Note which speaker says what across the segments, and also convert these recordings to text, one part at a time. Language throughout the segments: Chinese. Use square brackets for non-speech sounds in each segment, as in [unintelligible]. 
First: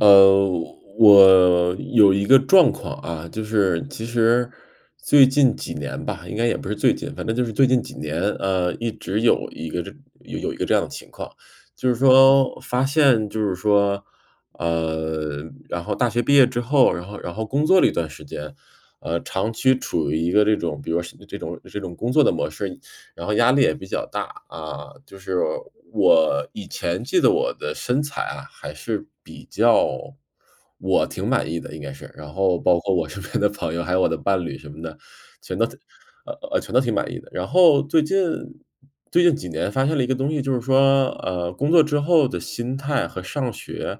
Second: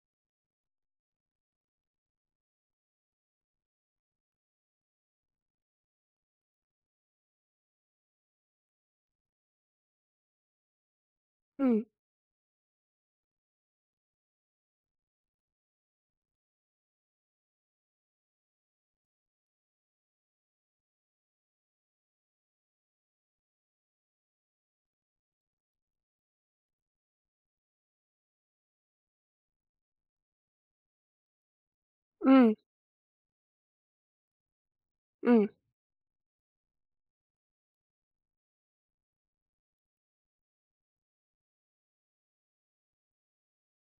Speaker 1: 呃，我，有一个状况啊，就是其实，最近几年吧，应该也不是最近，反正就是最近几年，呃，一直有一个这有一个这样的情况，
Speaker 2: 嗯。
Speaker 1: 就是说发现就是说，呃，然后大学毕业之后，然后然后工作了一段时间，呃，长期处于一个这种比如说像这种这种工作的模式，然后压力也比较大。啊，就是我以前记得我的身材啊，还是，比较，我挺满意的应该是。然
Speaker 2: 嗯。
Speaker 1: 后包括我身边的朋友，还有我的伴侣什么的，
Speaker 2: 嗯。
Speaker 1: 全都挺呃，全都挺满意的，然后最近最近几年发现了一个东西，就是说，呃，工作之后的心态和上学，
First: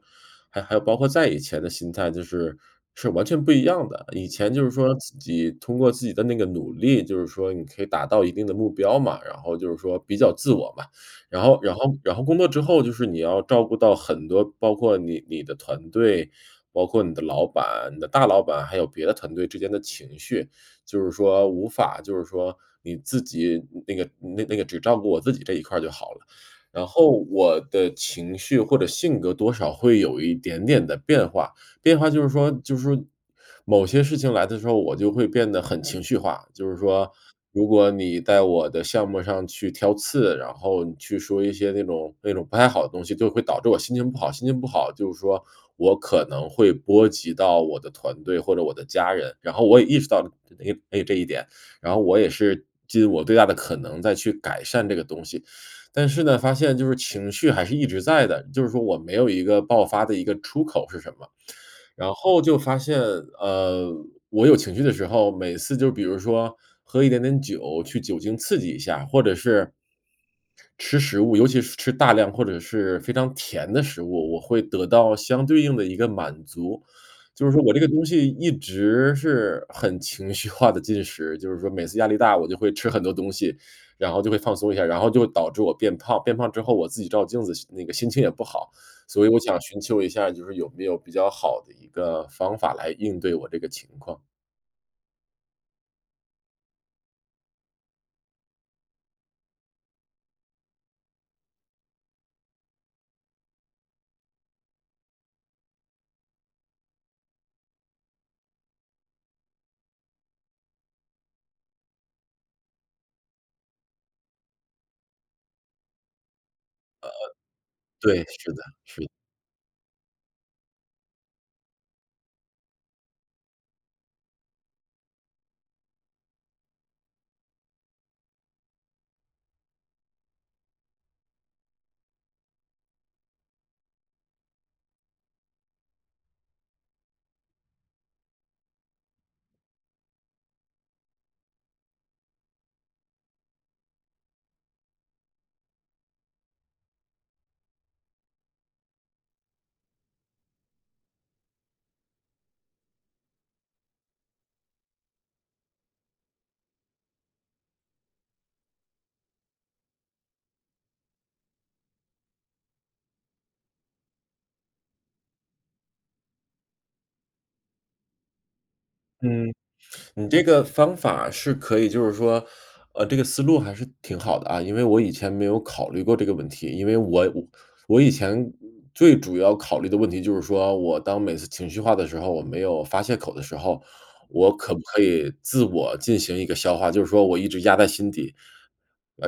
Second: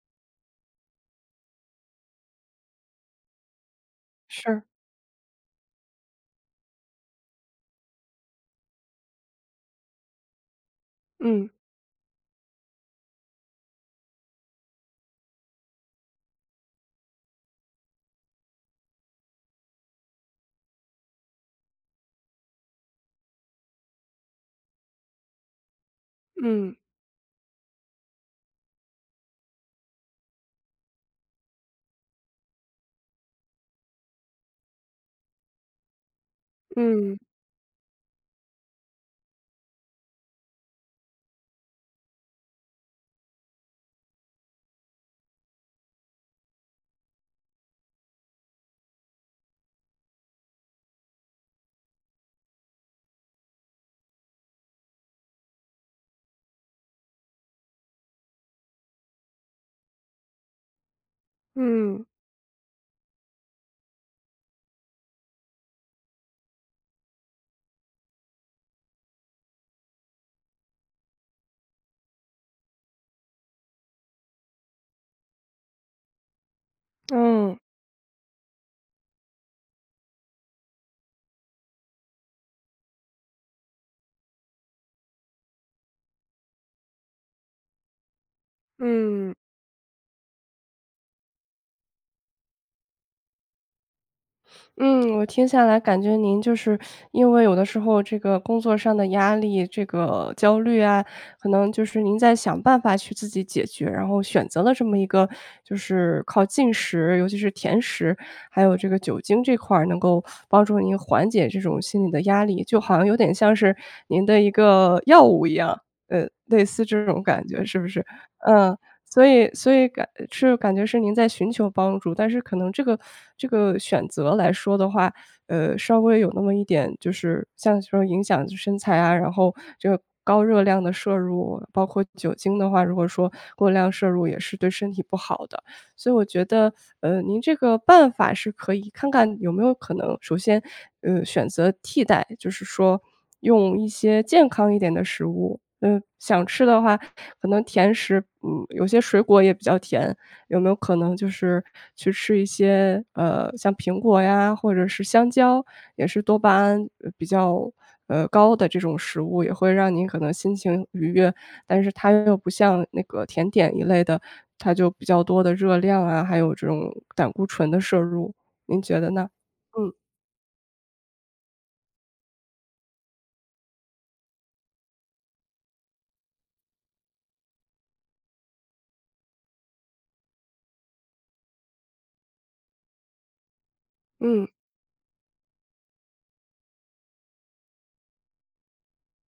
Speaker 1: 还还有包括再以前的心态就是，是完全不一样的。以前
Speaker 2: 是。
Speaker 1: 就是说自己通过自己的那个努力，就是说你可以达到一定的目标嘛，然后就是说比较自我嘛。然
Speaker 2: 嗯。
Speaker 1: 后然后然后工作之后就是你要照顾到很多，包括你你的团队，包括你的老板，你的大老板，还有别的团队之间的情绪，就是说无法就是说你自己那个那个那个只照顾我自己这一块儿就好了。
Speaker 2: 嗯。
Speaker 1: 然后，我的情绪或者性格多少会有一点点的变化，变化就是说就是说某些事情来的时候，我就会变得很情绪化。就是说，
Speaker 2: 嗯。
Speaker 1: 如果你在我的项目上去挑刺，然后你去说一些那种那种不太好的东西，就是会导致我心情不好，心情不好，就是说我可能会波及到我的团队或者我的家人，然后我也意识到了 [unintelligible] 这一点，然后我也是尽我最大的可能在去改善这个东西。但是呢，发现就是情绪还是一直在的，就是说我没有一个爆发的一个出口是什么。
Speaker 2: 嗯。
Speaker 1: 然后就发现，呃，我有情绪的时候，每次就比如说，喝一点点酒，去酒精刺激一下，或者是，吃食物，尤其是吃大量或者是非常甜的食物，我会得到相对应的一个满足。
Speaker 2: [smacks lips]
Speaker 1: 就是
Speaker 2: 嗯。
Speaker 1: 说我这个东西一直是很情绪化地进食，就是说每次压力大，我就会吃很多东西，然后就会放松一下，然后就导致我变胖，变胖之后我自己照镜子心情那个心情也不好，所以
Speaker 2: 嗯。
Speaker 1: 我想寻求一下就是有没有比较好的一个方法来应对我这个情况。
Speaker 2: 嗯，我听下来感觉您就是，因为有的时候这个工作上的压力，这个焦虑啊，可能就是您在想办法去自己解决，然后选择了这么一个就是靠进食，尤其是甜食，还有这个酒精这块儿能够帮助您缓解这种心理的压力。就好像有点像是您的一个药物一样，呃，类似这
Speaker 1: 呃，
Speaker 2: 种感觉是不是？
Speaker 1: 对，是的，
Speaker 2: 呃，
Speaker 1: 是的。
Speaker 2: 所以所以感这种感觉是您在寻求帮助，但是可能这个，[sucks teeth] 这个选择来说的话，呃，稍微有那么一点就是像说影响就是身材啊，然后这个高热量的摄入包括酒精的话，如果说过量摄入也是对身体不好的。所以我觉得，呃，您这个办法是可以看看有没有可能，首先，呃，选择替代，就是说，用一些健康一点的食物，嗯，想吃的话可能甜食，嗯有些水果也比较甜，有没有可能就是去吃一些，呃，像苹果呀或者是香蕉，也是多巴胺，呃比较，呃，高的这种食物也会让您可能心情愉悦。但是它又不像那个甜点一类的，它就比较多的热量啊，还有这种，胆固醇的摄入，您觉得呢？
Speaker 1: 嗯，
Speaker 2: 嗯。
Speaker 1: 你这个方法是可以就是说，呃，这个思路还是挺好的啊，因为我以前没有考虑过这个问题。因为我我以前最主要考虑的问题就是说，我当每次情绪化的时候，我没有发泄口的时候，
Speaker 2: 嗯。
Speaker 1: 我可不可以自我进行一个消化，就是说我一直压在心底。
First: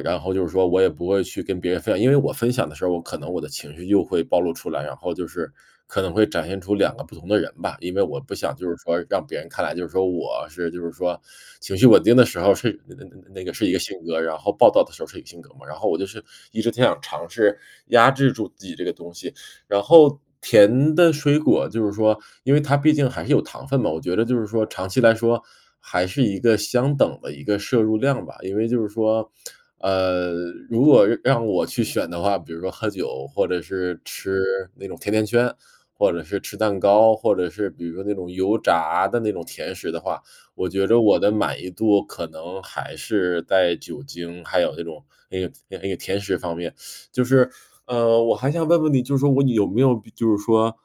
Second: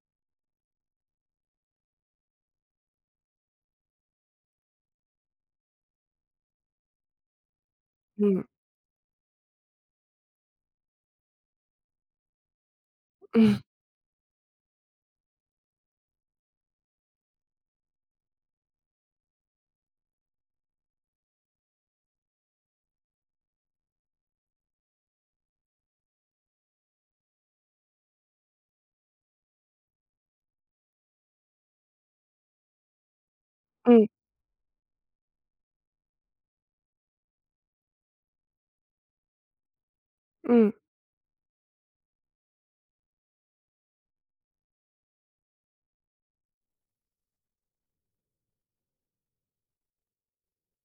Speaker 1: 然后就是说我也不会去跟别人分享，因为我分享的时候，我可能我的情绪又会暴露出来，然后就是，可能会展现出两个不同的人吧，因为我不
Speaker 2: 嗯。
Speaker 1: 想就是说让别人看来，就是说我是就是说 [sucks teeth] 情绪稳定的时候是那那那那个
Speaker 2: 嗯。
Speaker 1: 是一个性格，然后暴躁的时候是一个性格嘛。然后我就是一直挺想尝试，压制住自己这个东西。然后，甜的水果，就是说，因为它毕竟还是有糖分嘛，我觉得就是说长期来说还是一个相等的一个摄入量吧，因为就是说，[smacks lips] 呃，如果让让我去选的话，比如说喝酒或者是
Speaker 2: 嗯。
Speaker 1: 吃，那种甜甜圈，或者是吃蛋糕，或者是比如说那种油炸的那种甜食的话，我
Speaker 2: 嗯。
Speaker 1: 觉着我的满意度可能还是在酒精，还有那种那个那个甜食方面。[sucks teeth] 就是，[sucks teeth] 呃，我还想问问你，就说我你有没有就是说，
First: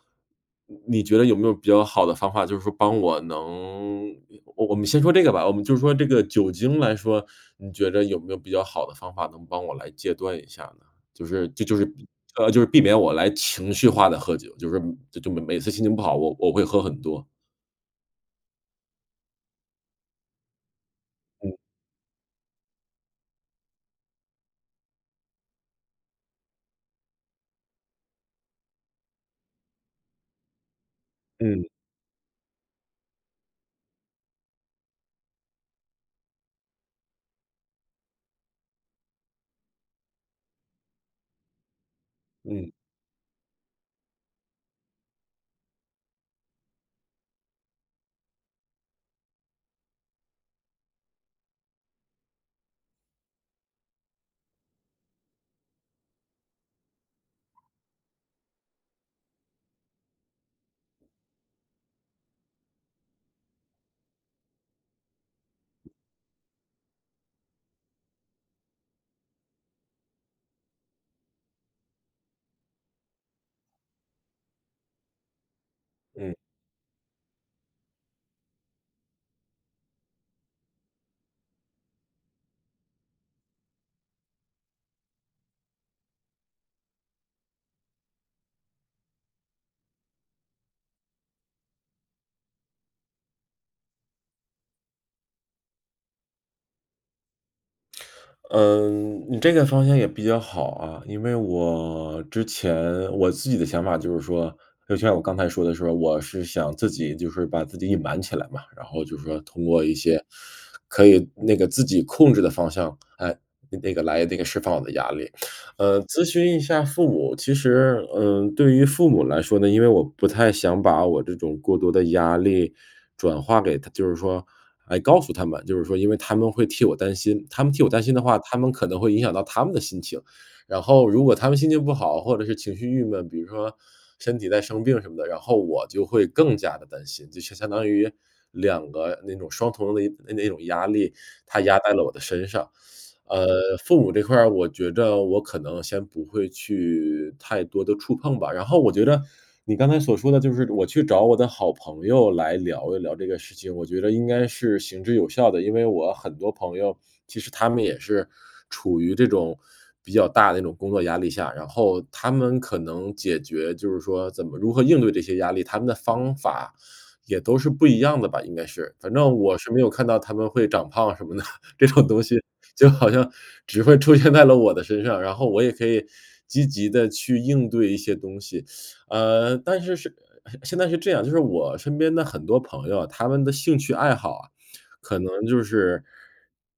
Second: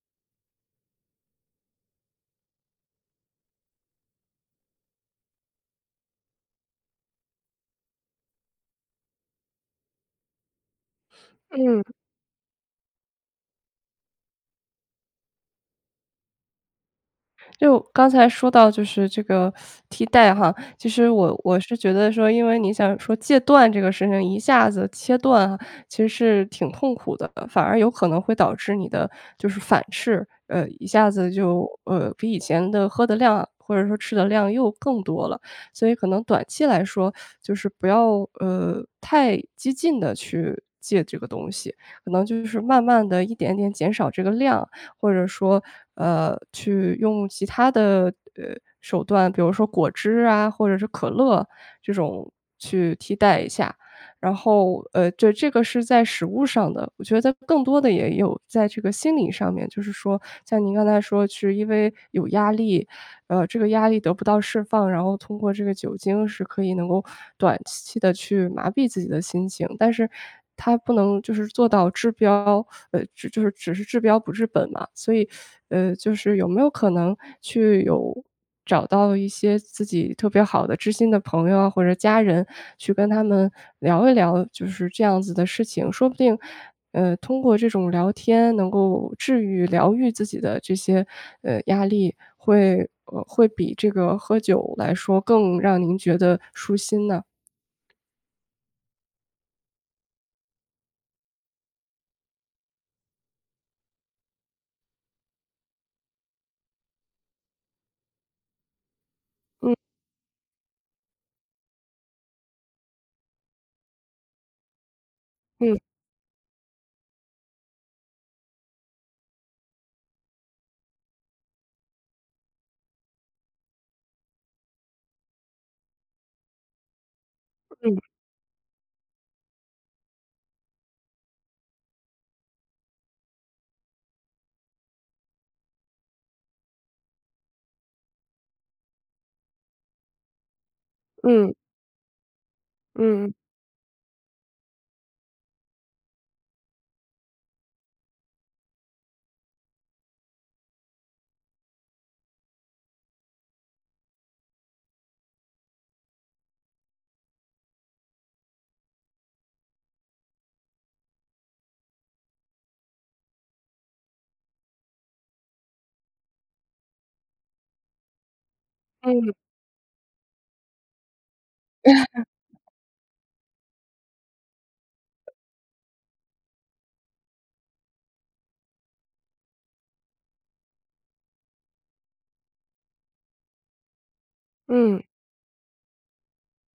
Speaker 1: 你觉得有没有比较好的方法，就是说帮我能，呃我们先说这个吧，我们就说这个酒精来说，你觉着有没有比较好的方法能帮我来戒断一下呢？就是就就
Speaker 2: 嗯。[hiccups]
Speaker 1: 是呃，就是避免我来情绪化地喝酒，就是说就就每每次心情不好，我我会喝很多。
Speaker 2: 就，刚才说到就是这个，[sucks teeth] 替代哈，其实我
Speaker 1: 嗯。
Speaker 2: 我是觉得说，因为你想说戒断这个事情一下子切断，其实是挺痛苦的，反而有可能会导致你的，就是反噬。呃，一下子就，
Speaker 1: 嗯。
Speaker 2: 呃，比以前的喝的量或者说吃的量又更多了。所以可能短期来说 [sucks teeth] 就是不要，呃，太，激进地去戒这个东西，可能就是
Speaker 1: 嗯。
Speaker 2: 慢慢地一点点减少这个量，或者说，呃，去用其它的，呃手段，比如说果汁啊，或者是可乐，这种，去替代一下。然后，呃，这这个是在食物上的，我觉得更多的也有在这个心理上面，就是说像您刚才说是因为有压力，呃，这个压力得不到释放，然后通过这个酒精是可以能够短期地去麻痹自己的心情。但是它不能就是做到治标，呃就是只是治标不治本嘛。所以，[sucks teeth] 呃，就
Speaker 1: 嗯。
Speaker 2: 是有没有可能去有，找到一些自己特别好的知心的朋友啊，或者家人，去跟他们聊一聊，就是这样子的事情，说不定，呃，通过这种聊天能够治愈、疗愈自己的这些，呃，压力，会呃，会比这个喝酒来说更让您觉得舒心呢？
Speaker 1: 嗯，你这个方向也比较好啊。因为我，之前，我自己的想法就是说，就像我刚才说的时候，我是想自己就是把自己隐瞒起来嘛。然后就是说通
Speaker 2: 嗯。
Speaker 1: 过一些，可以那个自己控制的方向，诶，那个来那个释放我的压力。
Speaker 2: 嗯。
Speaker 1: 呃，咨询一下父母，其实，嗯，对于父母来说呢，因为我不太想把我这种过多的压力转化给他就是说，哎，告诉他们，就是说因为他们会替我担心。他们替我
Speaker 2: 嗯。
Speaker 1: 担心的话，他们可能会影响到他们的心情。然后如果他们心情不好或者是情绪郁闷，比如说身体再生病什么的，然后我就会更加地担心，就相相当于两个那种双重的那那种压力，
Speaker 2: 嗯。
Speaker 1: 它压在了我的身上。[sucks teeth]
Speaker 2: 嗯。
Speaker 1: 呃，父母这块儿我觉着我可能先不会去，太多地触碰吧。然后我觉着，你刚才所说的就是我去找我的好朋友来聊一聊这个事情，我觉着应该是行之有效的。因为我很多朋友，其实他们也是，处于这种，比较大的那种工作压力下，然后他们可能解决，就是说怎么如何应对这些压力，他们的方法也都是不一样的吧，应该是。反
Speaker 2: 嗯。
Speaker 1: 正我是没有看到他们会长胖什么的，这种东西
Speaker 2: [laughs]
Speaker 1: 就好像，只会出现在了我的身上，然后我也可以积极地去应对一些东西。[sucks teeth] 呃，但是是呃现在是这样，就是我身边的很多朋友啊，他们的兴趣爱好啊，
Speaker 2: 嗯。
Speaker 1: 可能就是，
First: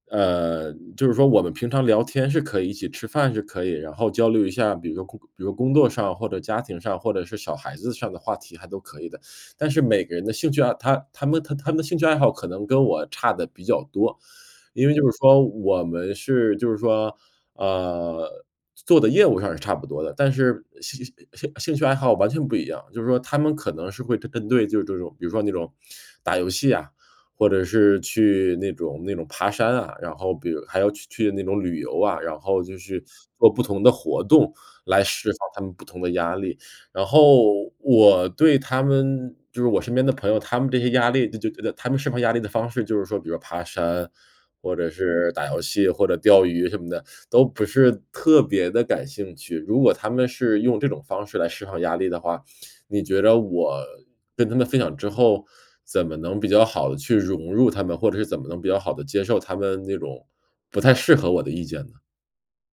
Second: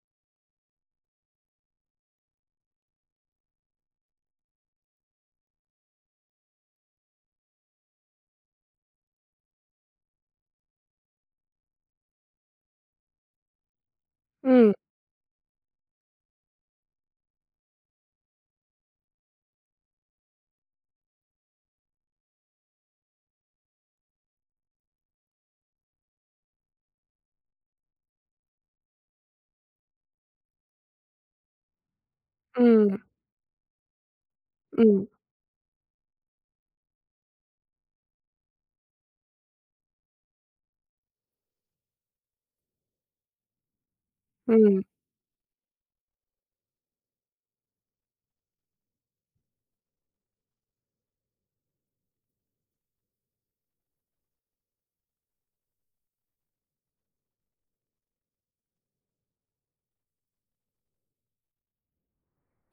Speaker 1: 呃，就是说我们平常聊天是可以一起吃饭是可以，然后交流一下，比如说工比如说工作上或者家庭上，或者是小孩子上的话题还都可以的。[sucks teeth] 但是每个人的兴趣爱好他他们他们的兴趣爱好可能跟我差得比较多。
Speaker 2: 嗯。
Speaker 1: 因为就是说，我们是，就是说，呃，做的业务上是差不多的，但是呃兴兴兴趣爱好吧完全不一样，就是说他们可能是会针针对就是这种，比如说那种，打游戏呀，或者是去那种那种爬山啊，然后比如还要去去那种旅游啊，然后就
Speaker 2: 嗯。
Speaker 1: 是做不同的活动，来
Speaker 2: 嗯。
Speaker 1: 释放他们不同的压力。然后我对他们就是我身边的朋友，他们这些压力，就就觉得他们释放压力的方式，就是说比如说爬山，或
Speaker 2: 嗯。
Speaker 1: 者是打游戏或者钓鱼什么的，都不是特别地感兴趣。如果他们是用这种方式来释放压力的话，你觉着我跟他们分享之后，怎么能比较好地去融入他们，或者是怎么能比较好地接受他们那种，不太适合我的意见呢？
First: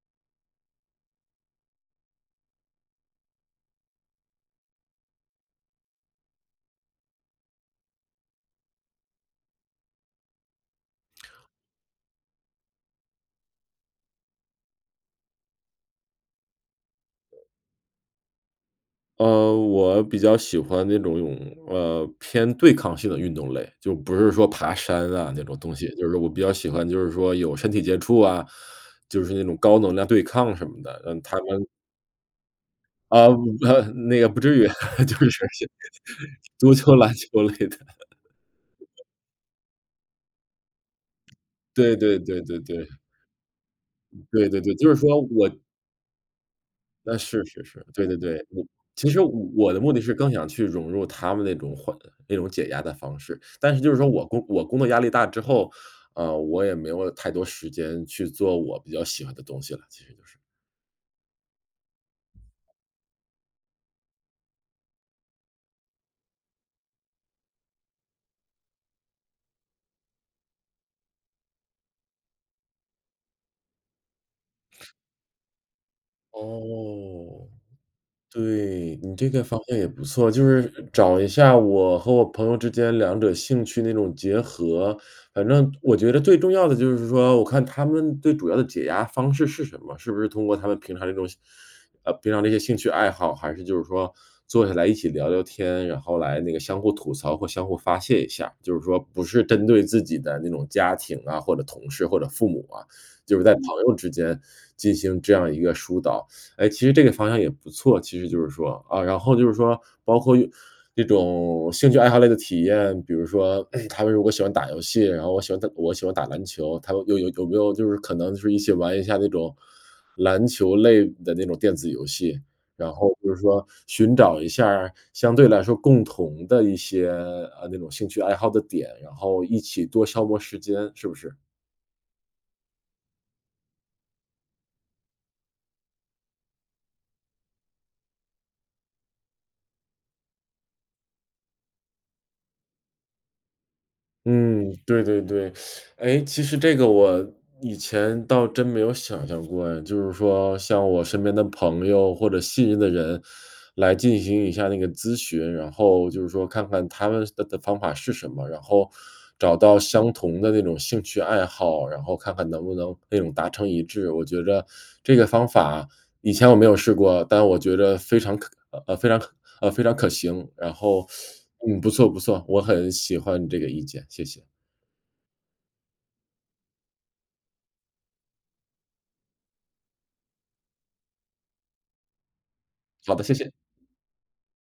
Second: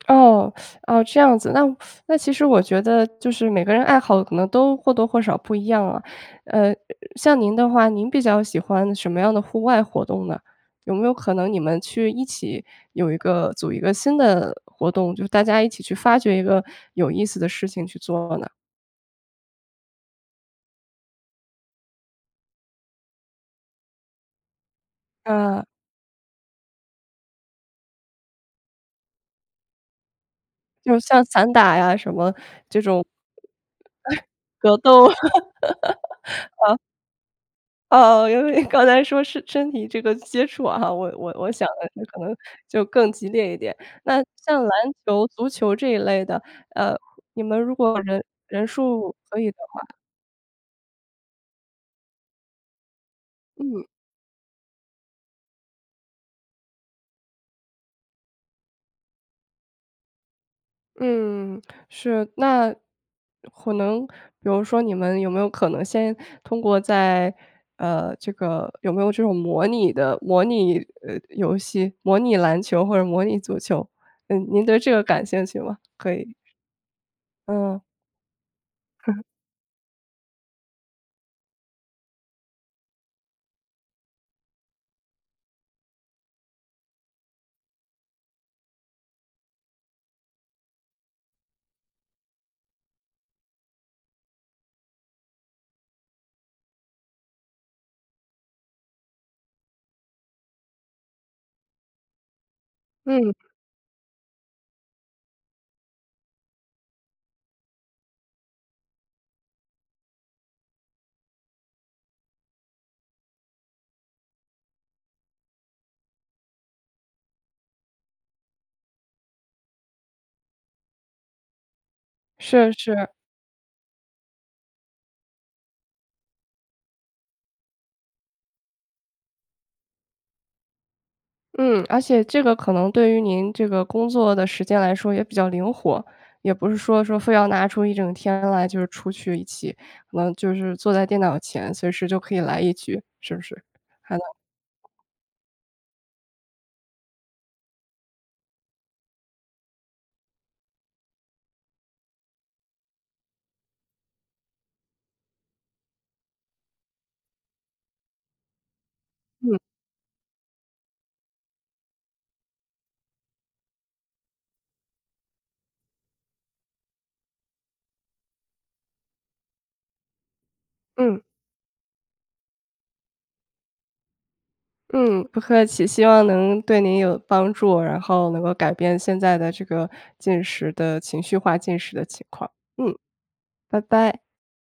Speaker 2: [tsk] 哦 [sucks teeth] 哦，这样子，那 [sucks teeth] 那其实我觉得就是每个人爱好可能都或多或少不一样啊。呃，像您的话，您比较喜欢什么样的户外活动呢？有没有可能你们去一起，有一个组一个，新的活动，就是大家一起去发掘一个有意思的事情去做呢？
Speaker 1: 呃，我比较喜欢那种有，呃，偏对抗性的运动类。就不是说爬山啊那种
Speaker 2: 嗯。
Speaker 1: 东西，就是我比较喜欢就是说，有身体接触啊，就是那种高能量对抗什么
Speaker 2: 就
Speaker 1: 的，嗯，
Speaker 2: 像
Speaker 1: 台
Speaker 2: 散
Speaker 1: 湾
Speaker 2: 打呀什么，这种
Speaker 1: 呃
Speaker 2: [chuckles]
Speaker 1: 呃，那个不至于，
Speaker 2: 格斗啊，
Speaker 1: 就是 [unintelligible] 足
Speaker 2: 嗯。
Speaker 1: 球篮球类的。
Speaker 2: 呃，因为刚才说是身体这个接触啊哈，我我我想
Speaker 1: 对
Speaker 2: 的
Speaker 1: 对
Speaker 2: 可能
Speaker 1: 对对
Speaker 2: 就
Speaker 1: 对。
Speaker 2: 更激烈一点。那，
Speaker 1: 对
Speaker 2: 像
Speaker 1: 对
Speaker 2: 篮
Speaker 1: 对，就是说，
Speaker 2: 球足
Speaker 1: 我
Speaker 2: 球这一类的，呃，
Speaker 1: 那，
Speaker 2: 你
Speaker 1: 是
Speaker 2: 们
Speaker 1: 是
Speaker 2: 如
Speaker 1: 是，
Speaker 2: 果
Speaker 1: 对对
Speaker 2: 人
Speaker 1: 对，嗯
Speaker 2: 人
Speaker 1: 其
Speaker 2: 数
Speaker 1: 实我
Speaker 2: 可以的
Speaker 1: 我的
Speaker 2: 话
Speaker 1: 目的是更想去融入他们那种缓那种解压的方式，但是
Speaker 2: 嗯。
Speaker 1: 就是说我工我工作压力大之后，呃，我也没有太多时间去做我比较喜欢的东西了，其实就是。
Speaker 2: 嗯，是。那可能比如说你们有没有可能先通过在，呃，这个有没有这种模拟的，模拟，呃，游戏，模拟篮球或者模拟足球。嗯，您对这个感兴趣吗？可以
Speaker 1: 哦，
Speaker 2: 嗯。
Speaker 1: 对，你
Speaker 2: [laughs]
Speaker 1: 这个方向也不错，就是找一下我和我朋友之间两者兴趣那种结合。反正我觉得最重要的就是说，我看他们最主要的解压方式是什么，是不是通过他们平常那种呃，平常这些兴趣爱好，还是就是说坐下来一起聊聊天，然后来那个相互吐槽或相互发泄一下，就是说不是针对自己的那种家庭啊，或者同事，或者父母啊，
Speaker 2: 嗯。
Speaker 1: 就是在朋友之间进行这样一个疏导。哎，其实这个方向也不错，其实就是说啊，然后就是说，包括用这种兴趣爱好类的体验，比如说，哎，他们如果喜欢打游戏，然后我喜欢打我喜欢打篮球，他们有有有没有就是可能就是一起玩一下那种，篮球类的那种电子游戏，
Speaker 2: 是，
Speaker 1: 然
Speaker 2: 是。
Speaker 1: 后就是说寻找一下儿相对来说共同的一些，呃，那种兴趣爱好的点，然后一起多消磨时间，是不是？
Speaker 2: 嗯，而且这个可能对于您这个工作的时间来说也比较灵活，也不是说说非要拿出一整天来就是出去一起，可能就是坐在电脑前，随时就可以来一局，是不是？还能
Speaker 1: 嗯，对对对。[sucks teeth] 哎，其实这个我以前倒真没有想象过哎，就是说向我身边的朋友或者信任的人，来进行一下那个咨询，然后就是说看看他们的的方法是什么，然后找
Speaker 2: 嗯。
Speaker 1: 到相同的那种兴趣爱好，然后看看能不能那种达成一致。我觉着这个方法以前我没有试过，但我觉着非常可呃，呃，非常可呃，非常可行，然后，
Speaker 2: 嗯。
Speaker 1: [sucks teeth] 嗯，不错不错。我很喜欢你这个意见，谢谢。
Speaker 2: 嗯，不客气，希望能对您有帮助。然后，能够改变现在的这个进食的情绪化进食的情况，嗯，
Speaker 1: 好的，谢谢。
Speaker 2: 拜拜。